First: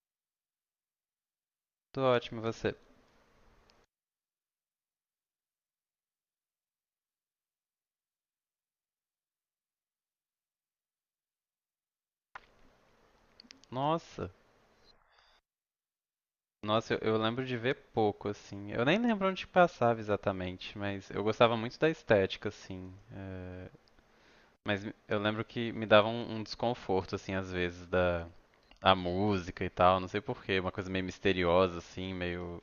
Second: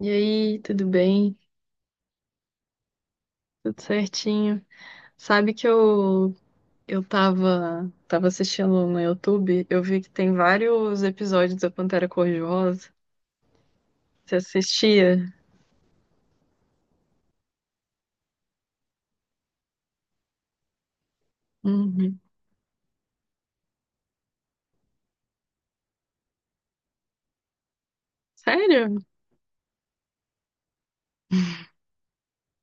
E aí, tudo bem? Tô ótimo, e você? Tudo certinho? Sabe que eu tava assistindo no YouTube, eu vi que tem vários episódios da Pantera Cor-de-Rosa. Nossa, Você assistia? nossa, eu lembro de ver pouco, assim. Eu nem lembro onde passava exatamente, mas eu gostava muito da Uhum. estética, assim. Mas eu lembro que me dava um desconforto, assim, às vezes, da a Sério? música e tal, não sei por quê, uma coisa meio misteriosa, assim, meio,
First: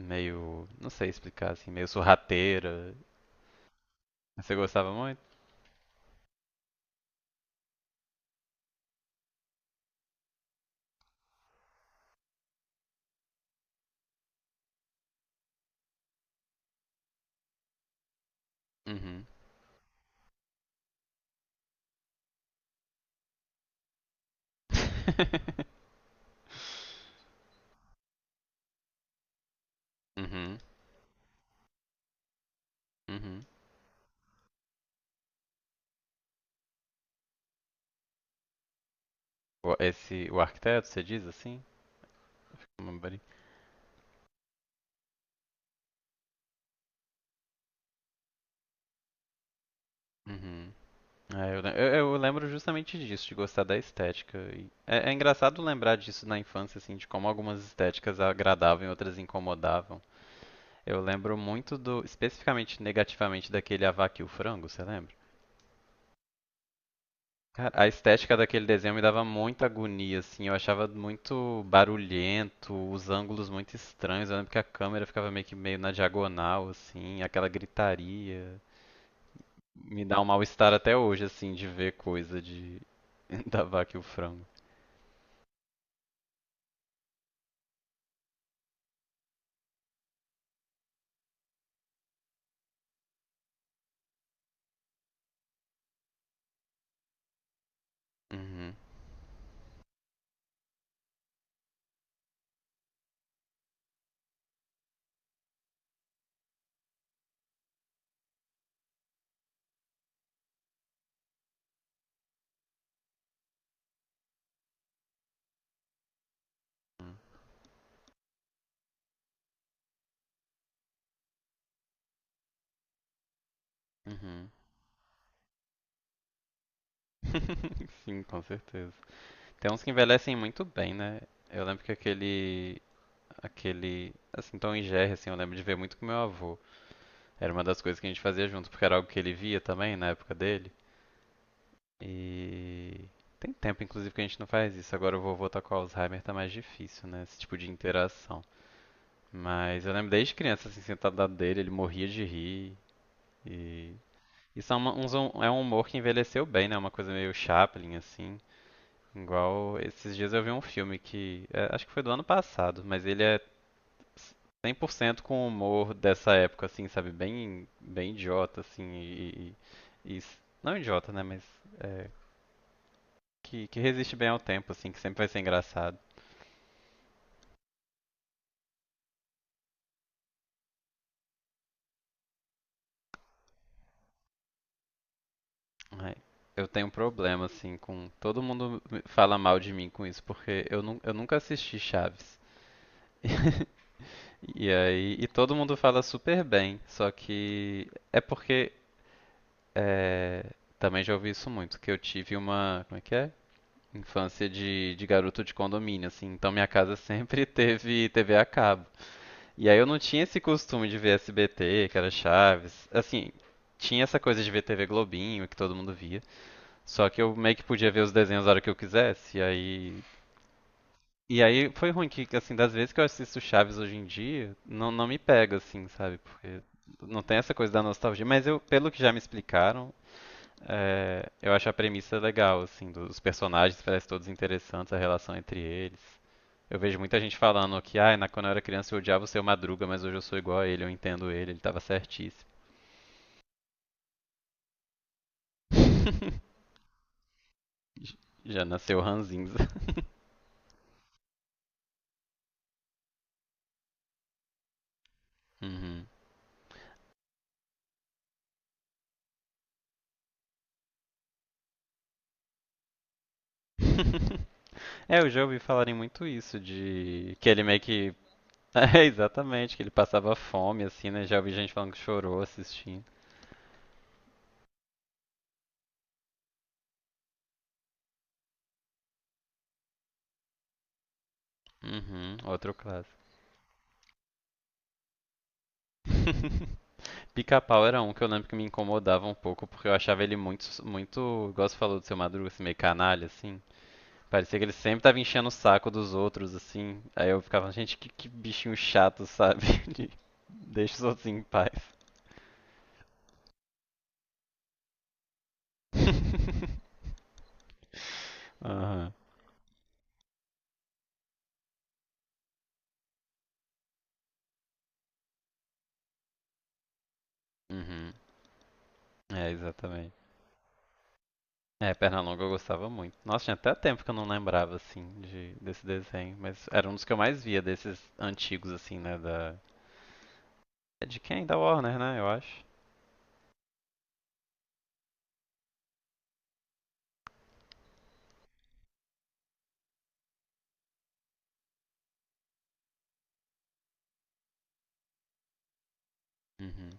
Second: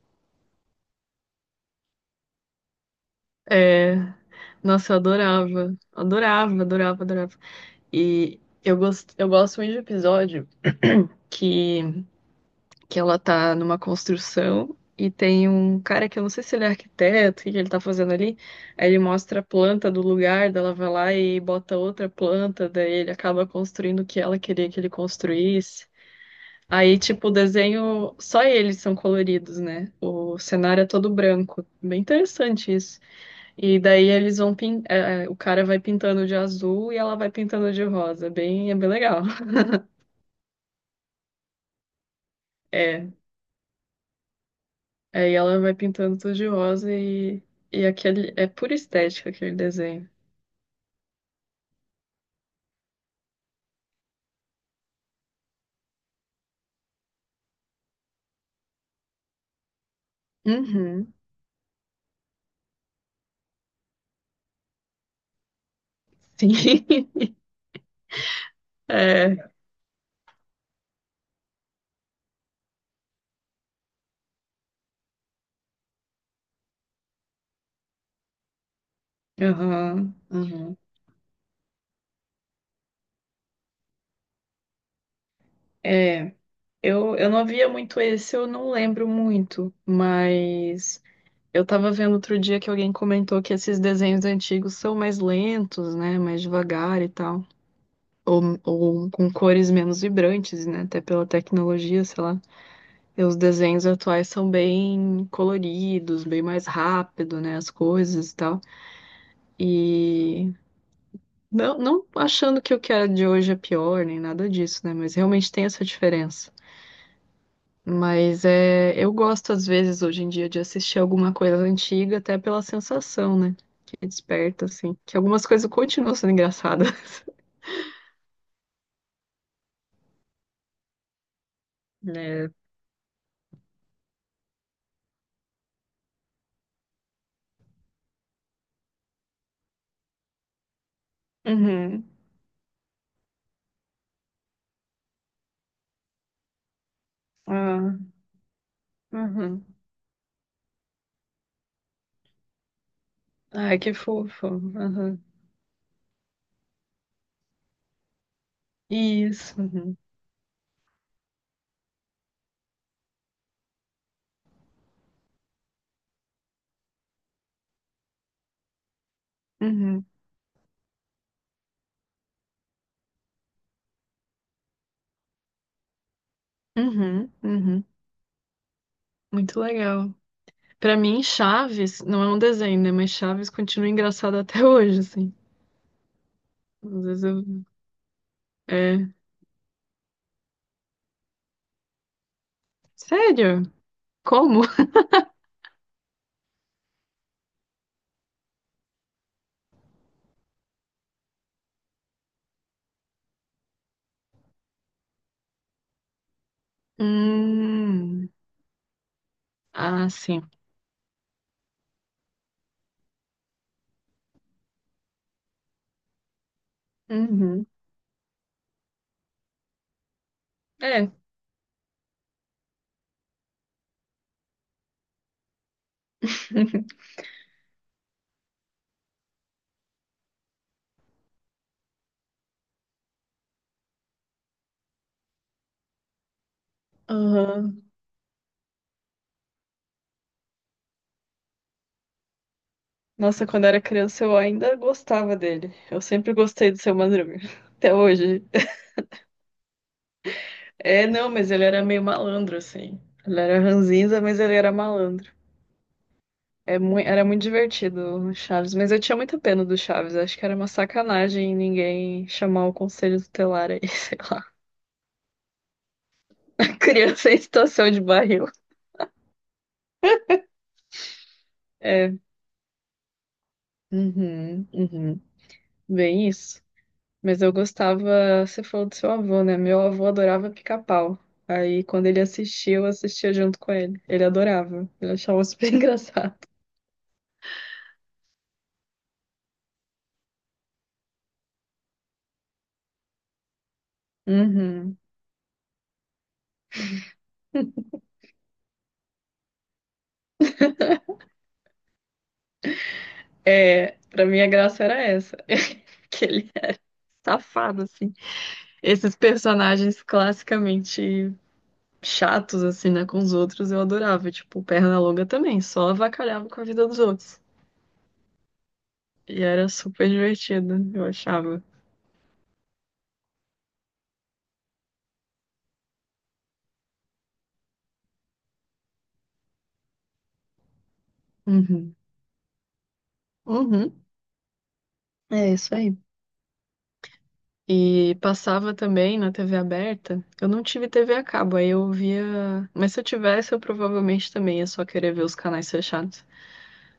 meio, não sei explicar, assim, meio sorrateira. É, Você gostava nossa, eu muito? adorava. Adorava, adorava, adorava. E eu gosto muito de episódio que que ela tá numa construção e tem um cara que eu não sei se ele é arquiteto, o que que ele tá fazendo ali. Aí ele Uhum. mostra a planta do lugar, daí ela vai lá e bota outra planta, daí ele acaba construindo o que ela queria que ele construísse. Aí, tipo, o desenho, só eles são coloridos, né? O Uhum, cenário é todo branco. Bem interessante isso. uhum. E daí eles o cara vai pintando de azul e ela vai pintando de rosa. Bem, é bem legal. Esse, o arquiteto, você diz assim? Fica uma É, bari- aí ela vai pintando tudo de rosa e aquele é pura estética aquele desenho. Uhum. É, eu lembro justamente disso, de gostar da estética. E é engraçado lembrar disso na infância, assim, de como algumas estéticas agradavam e outras incomodavam. Eu Uhum. lembro muito especificamente negativamente, daquele A Vaca e o Frango, você lembra? Sim. Cara, a estética daquele desenho me dava É. muita agonia, assim, eu achava muito barulhento, os ângulos muito estranhos, eu lembro que a câmera ficava meio que meio na diagonal, assim, aquela gritaria. Me Aham. dá um mal-estar Aham. até hoje, assim, de ver coisa de da Vaca e o Frango. É. Eu não via muito esse, eu não lembro muito, mas eu tava vendo outro dia que alguém comentou que esses desenhos antigos são mais lentos, né? Mais devagar e tal. Ou, Uhum. ou com cores menos vibrantes, né? Até pela tecnologia, sei lá. E os desenhos atuais são bem coloridos, bem mais rápido, né? As coisas e tal. E não achando que o que é de hoje é pior, nem nada disso, né? Mas realmente tem essa diferença. Hum, Mas é, eu gosto, às vezes, hoje em dia, de assistir alguma coisa antiga, até pela sensação, né? Que uhum. desperta, assim. Que algumas coisas continuam sendo engraçadas. Sim, com certeza. Tem uns que envelhecem muito bem, né? Eu lembro que Né? aquele, assim, Tom e Jerry, assim, eu lembro de ver muito com meu avô. Era uma das coisas que a gente fazia junto, porque era algo que ele via também na época dele. Uhum. E tem tempo, inclusive, que a gente não faz isso. Agora o vovô tá com Alzheimer, tá mais difícil, né? Esse tipo de Ah, interação. uhum. Mas eu lembro desde criança, assim, sentado do lado dele, ele morria de rir. Ai, E que fofo. isso é, uma- uns- Uhum. um, é um humor que envelheceu bem, né? Uma coisa meio Chaplin, assim. Isso. Igual Uhum. esses dias eu vi um filme que é, acho que foi do ano passado, mas ele é 100% com o humor dessa época, assim, sabe? Bem, bem idiota, assim, Uhum. Não idiota, né? Mas é, que resiste bem ao tempo, assim, que sempre vai ser engraçado. Uhum. Uhum. Muito legal. Pra mim, Chaves não é um desenho, né? Mas Chaves continua engraçado até hoje, assim. Ai, eu tenho um Às vezes eu... problema, assim, com todo mundo É... fala mal de mim com isso, porque eu nunca assisti Chaves. Sério? Como? E aí, e todo mundo fala super bem, só que é porque. É, também já ouvi isso muito, que eu tive uma, como é que é? Infância de garoto de condomínio, assim. Então minha casa sempre teve Hum... TV a cabo. E aí eu não Ah, tinha esse sim. costume de ver SBT, que era Chaves. Assim, tinha essa coisa de ver TV Globinho, que todo mundo via. Só que eu meio que Uhum. podia ver os desenhos a hora que eu quisesse. E aí. É. E aí foi ruim que, assim, das vezes que eu assisto Chaves hoje em dia, não, não me pega, assim, sabe? Porque não tem essa coisa da nostalgia. Mas eu, pelo que já me explicaram, é, eu acho a premissa legal, assim, dos personagens, parecem todos interessantes, a relação entre eles. Eu vejo muita gente falando Aham. que, ah, quando eu era criança eu odiava o seu Madruga, mas hoje eu sou igual a ele, eu entendo ele, ele tava certíssimo. Nossa, quando eu era criança eu ainda gostava dele. Eu sempre gostei do Seu Madruga. Até hoje. Já nasceu ranzinza. É, não, mas ele era meio malandro, assim. Ele era ranzinza, mas ele era malandro. Uhum. É mui- era muito divertido o Chaves, mas eu tinha muita pena do Chaves. Acho que era uma sacanagem ninguém chamar o conselho tutelar aí, sei lá. É, eu já ouvi falarem muito isso, Criança de em que ele meio situação de que. barril. É, exatamente, que ele passava fome, assim, né? Já ouvi gente falando que É, chorou assistindo. uhum, uhum, bem isso. Mas eu gostava, você falou do seu avô, né? Meu avô adorava pica-pau. Aí quando ele Uhum, outro assistia, eu clássico. assistia junto com ele. Ele adorava, ele achava super engraçado. Pica-pau era um que eu lembro que me incomodava um pouco, porque eu achava ele muito, muito, igual você falou do seu Madruga, assim, meio canalha, assim. Parecia que ele Uhum. sempre tava enchendo o saco dos outros, assim. Aí eu ficava, gente, que bichinho chato, sabe? De- Deixa os outros em paz. É, pra mim a graça era essa, que ele é safado, assim. Esses personagens classicamente chatos, assim, né, com os outros, eu adorava. Tipo, o Pernalonga também, só avacalhava com a vida dos outros. Uhum. E É, era super exatamente. divertido, eu achava. É, Pernalonga eu gostava muito. Nossa, tinha até tempo que eu não lembrava, assim, desse desenho. Mas era um dos que eu mais via, desses antigos, assim, né? Da... É de quem? Da Uhum. Warner, né? Eu acho. Uhum. É isso aí. E passava também na TV aberta. Eu não tive TV a cabo, aí eu via. Mas se eu tivesse, eu provavelmente também ia só querer ver os canais fechados. Uhum.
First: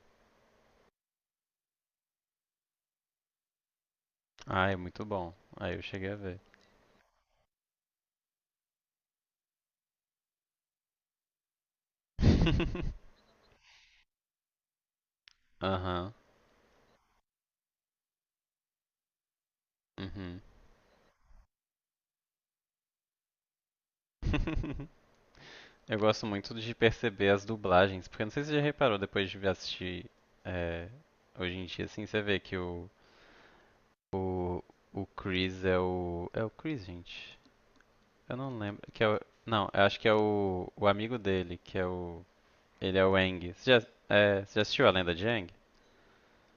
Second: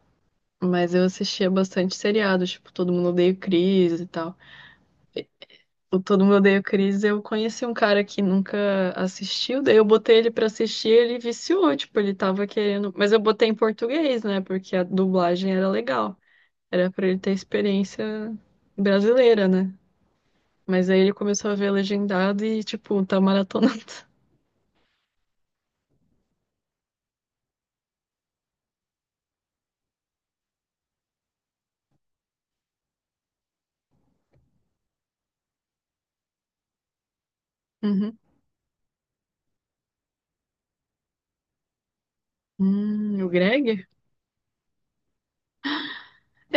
Mas eu assistia bastante seriado, tipo, Todo Mundo Odeia o Chris e tal. Ah, é muito bom. Aí eu O cheguei a Todo Mundo ver. Odeia o Chris, eu conheci um cara que nunca assistiu, daí eu botei ele pra assistir, ele viciou, tipo, ele tava querendo, mas eu botei em português, né, porque a dublagem era Aham. legal, era pra ele ter experiência brasileira, né? Uhum. Mas aí ele começou a ver legendado e, tipo, tá maratonando. Eu gosto muito de perceber as dublagens, porque não sei se você já reparou depois de assistir é, hoje em dia, assim, você vê que o, o Chris é o. É o Chris, gente? Uhum. Eu não lembro. Que é o, não, eu acho que é o amigo dele, que é o. Ele é o O Aang. Você Greg? já, é, você já assistiu a lenda de Aang?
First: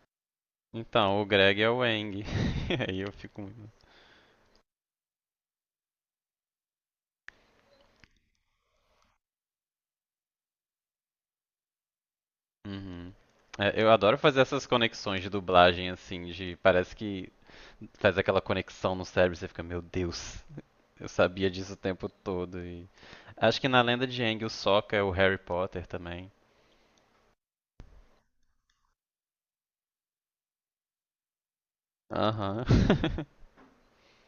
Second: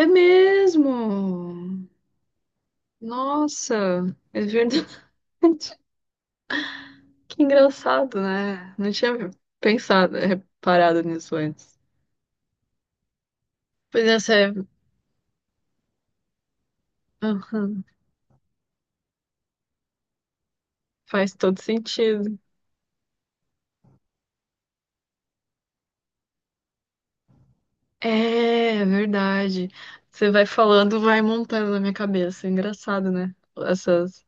É Então, o Greg é o mesmo! Aang. Aí eu fico muito. Nossa, é verdade. Que engraçado, né? Não tinha pensado, reparado nisso antes. Uhum. É, eu Pois é, adoro essa fazer essas conexões de dublagem, assim, de. Parece que aham, faz aquela conexão no cérebro, você fica, meu Deus, eu faz sabia todo disso o tempo sentido. todo. E... Acho que na lenda de Aang, o Sokka é o Harry Potter também. É, é verdade. Você vai falando, vai montando na minha cabeça. É Aham. engraçado, né? Essas.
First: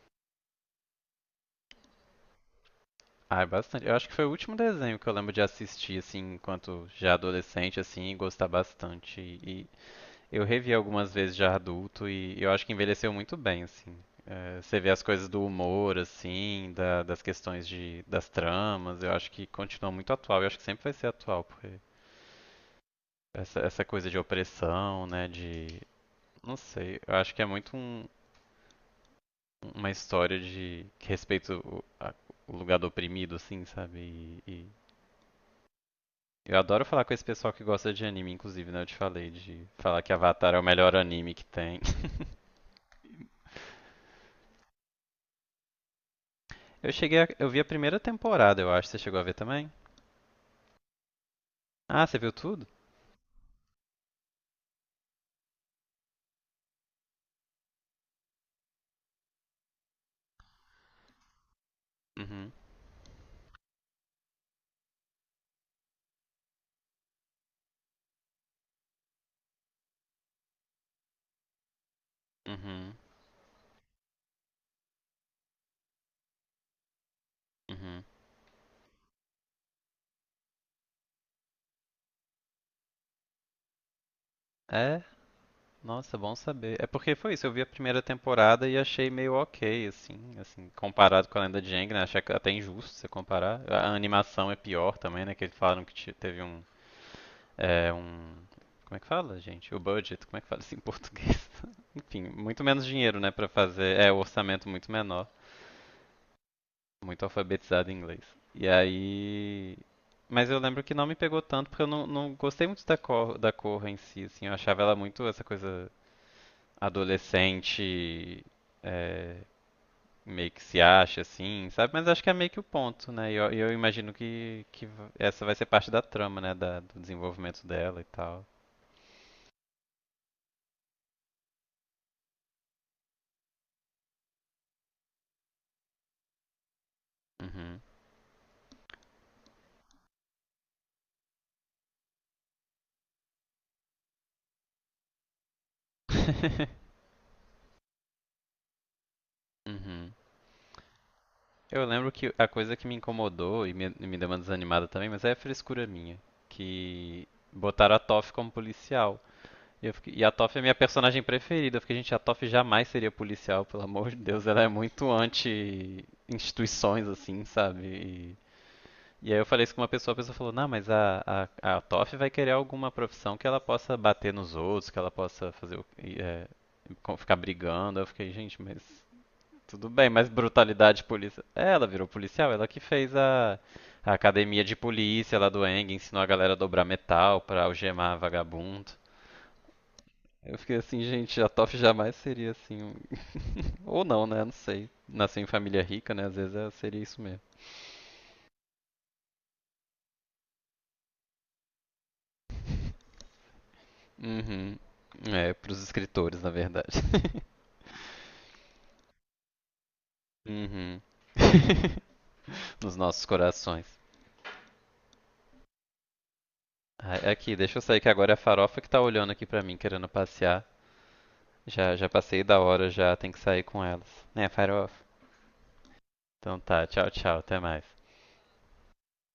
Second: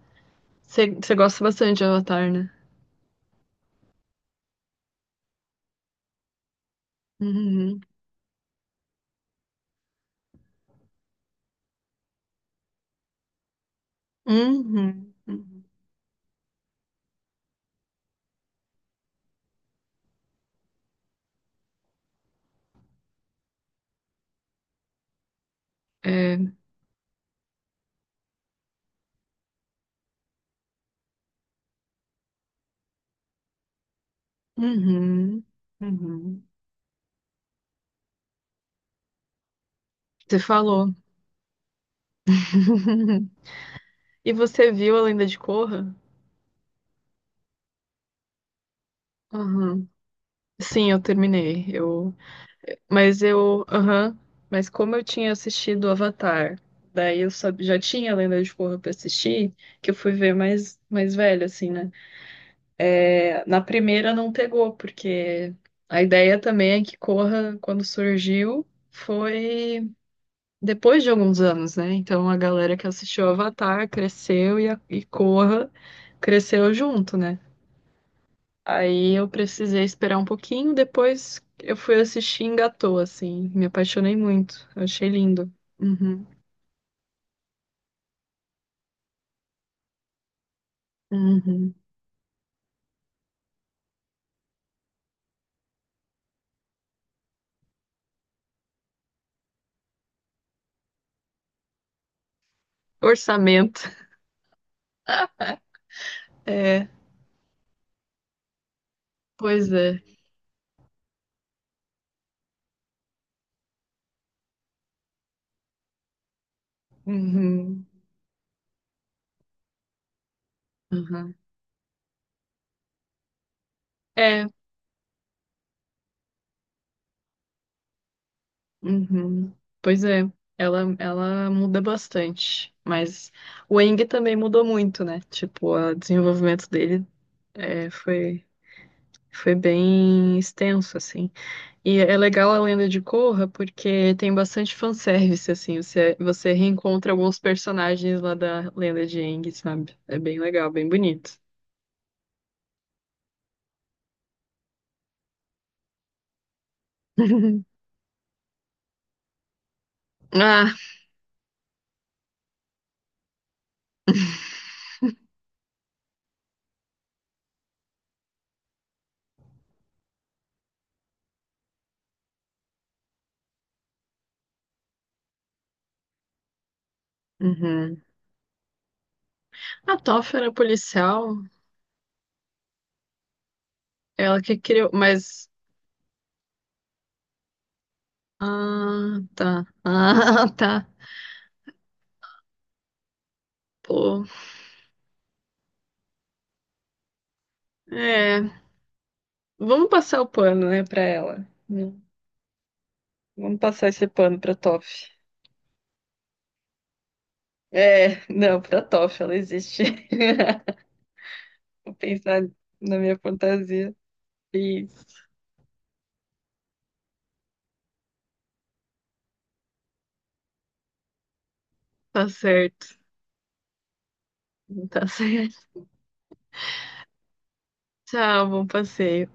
Você gosta bastante de Avatar, né? Ah, é bastante. Eu acho que foi o último desenho que eu lembro de assistir, assim, enquanto já adolescente, Uhum. assim, e gostar bastante. E eu revi algumas vezes já adulto e eu acho que envelheceu muito bem, assim. É, você vê as Uhum. coisas do Uhum. humor, assim, das questões das tramas, eu acho que continua muito atual. Eu acho que sempre vai ser atual, porque essa coisa de opressão, né? De. Não É. sei. Eu acho que é muito uma história de. Que respeita o lugar do oprimido, assim, sabe? E Uhum. Uhum. eu adoro falar com esse pessoal que gosta de anime, inclusive, né? Eu te falei de falar que Você Avatar é o melhor falou. anime que tem. E você viu A Lenda de Korra? Eu vi a primeira temporada, eu acho. Você chegou a ver também? Aham. Sim, eu terminei. Ah, Eu você viu tudo? mas eu, aham, mas como eu tinha assistido Avatar, daí eu sab- já tinha a Lenda de Korra pra assistir, que eu fui ver mais, mais velho, assim, né? Uhum. É, na primeira não pegou, porque a ideia também é que Korra, quando surgiu, foi depois de alguns anos, né? Então a galera que Uhum. assistiu Avatar cresceu e, a, e Korra cresceu junto, né? Uhum. Aí eu precisei esperar um pouquinho, depois eu fui assistir e engatou, assim. Me apaixonei muito. Eu É, achei lindo. nossa, Uhum, bom saber. É porque foi isso, eu vi a primeira temporada e achei meio ok, assim, assim, comparado com a Lenda de uhum. Aang, né? É até injusto você comparar. A animação é pior também, né? Que eles falaram que teve um, como é que fala, gente? O budget, como é que fala isso em português? Enfim, muito menos dinheiro, né, pra Orçamento. fazer, o orçamento muito menor, É, muito alfabetizado em inglês. E pois aí, é. mas eu lembro que não me pegou tanto porque eu não, não gostei muito da cor em si, assim, eu achava ela muito essa coisa Uhum, adolescente, é, meio que se acha uhum. assim, sabe? Mas acho que é meio que o ponto, né? E eu imagino É, que essa vai ser parte da trama, né? Do desenvolvimento dela e tal. uhum. Pois é. Ela muda bastante. Mas o Eng também mudou muito, né? Tipo, o desenvolvimento dele Uhum. é, foi, foi bem extenso, assim. E é legal a lenda de Korra porque tem bastante fanservice, assim. Você reencontra alguns personagens lá da lenda de Aang, sabe? Uhum. É bem legal, bem bonito. Eu lembro que a coisa que me incomodou e me deu uma desanimada também, mas é frescura minha, que botaram a Toph como policial. E a Toph é minha Ah, personagem preferida. Eu fiquei, gente, a Toph jamais seria policial, pelo amor de Deus. Ela é muito anti-instituições, assim, sabe? E aí eu falei isso com uma pessoa, a pessoa falou, não, mas a Toph vai querer alguma profissão que ela possa bater nos outros, que ela possa fazer o... ficar brigando. uhum. Eu fiquei, gente, mas tudo A bem, mas Toph era brutalidade policial, polícia. É, ela virou policial, ela que fez a, ela que academia de criou, polícia mas. lá do Eng, ensinou a galera a dobrar metal pra algemar vagabundo. Ah, tá. Ah, Eu fiquei tá. assim, gente, a Toph jamais seria assim. Ou não, Pô. né? Não sei. Nasceu em família rica, né? Às vezes seria isso mesmo. É. Vamos passar o pano, né, pra ela. Vamos passar esse pano pra Uhum. Toph. É, pros escritores, na verdade. É, não, pra Toph, ela existe. Uhum. Vou pensar Nos na minha nossos corações. fantasia. Isso. Ah, aqui, deixa eu sair que agora é a farofa que tá olhando aqui pra mim, querendo passear. Já, já Tá passei da certo. hora, já tem que sair com elas. Né, farofa? Tá certo. Então tá, tchau, tchau, até mais. Tchau, bom passeio.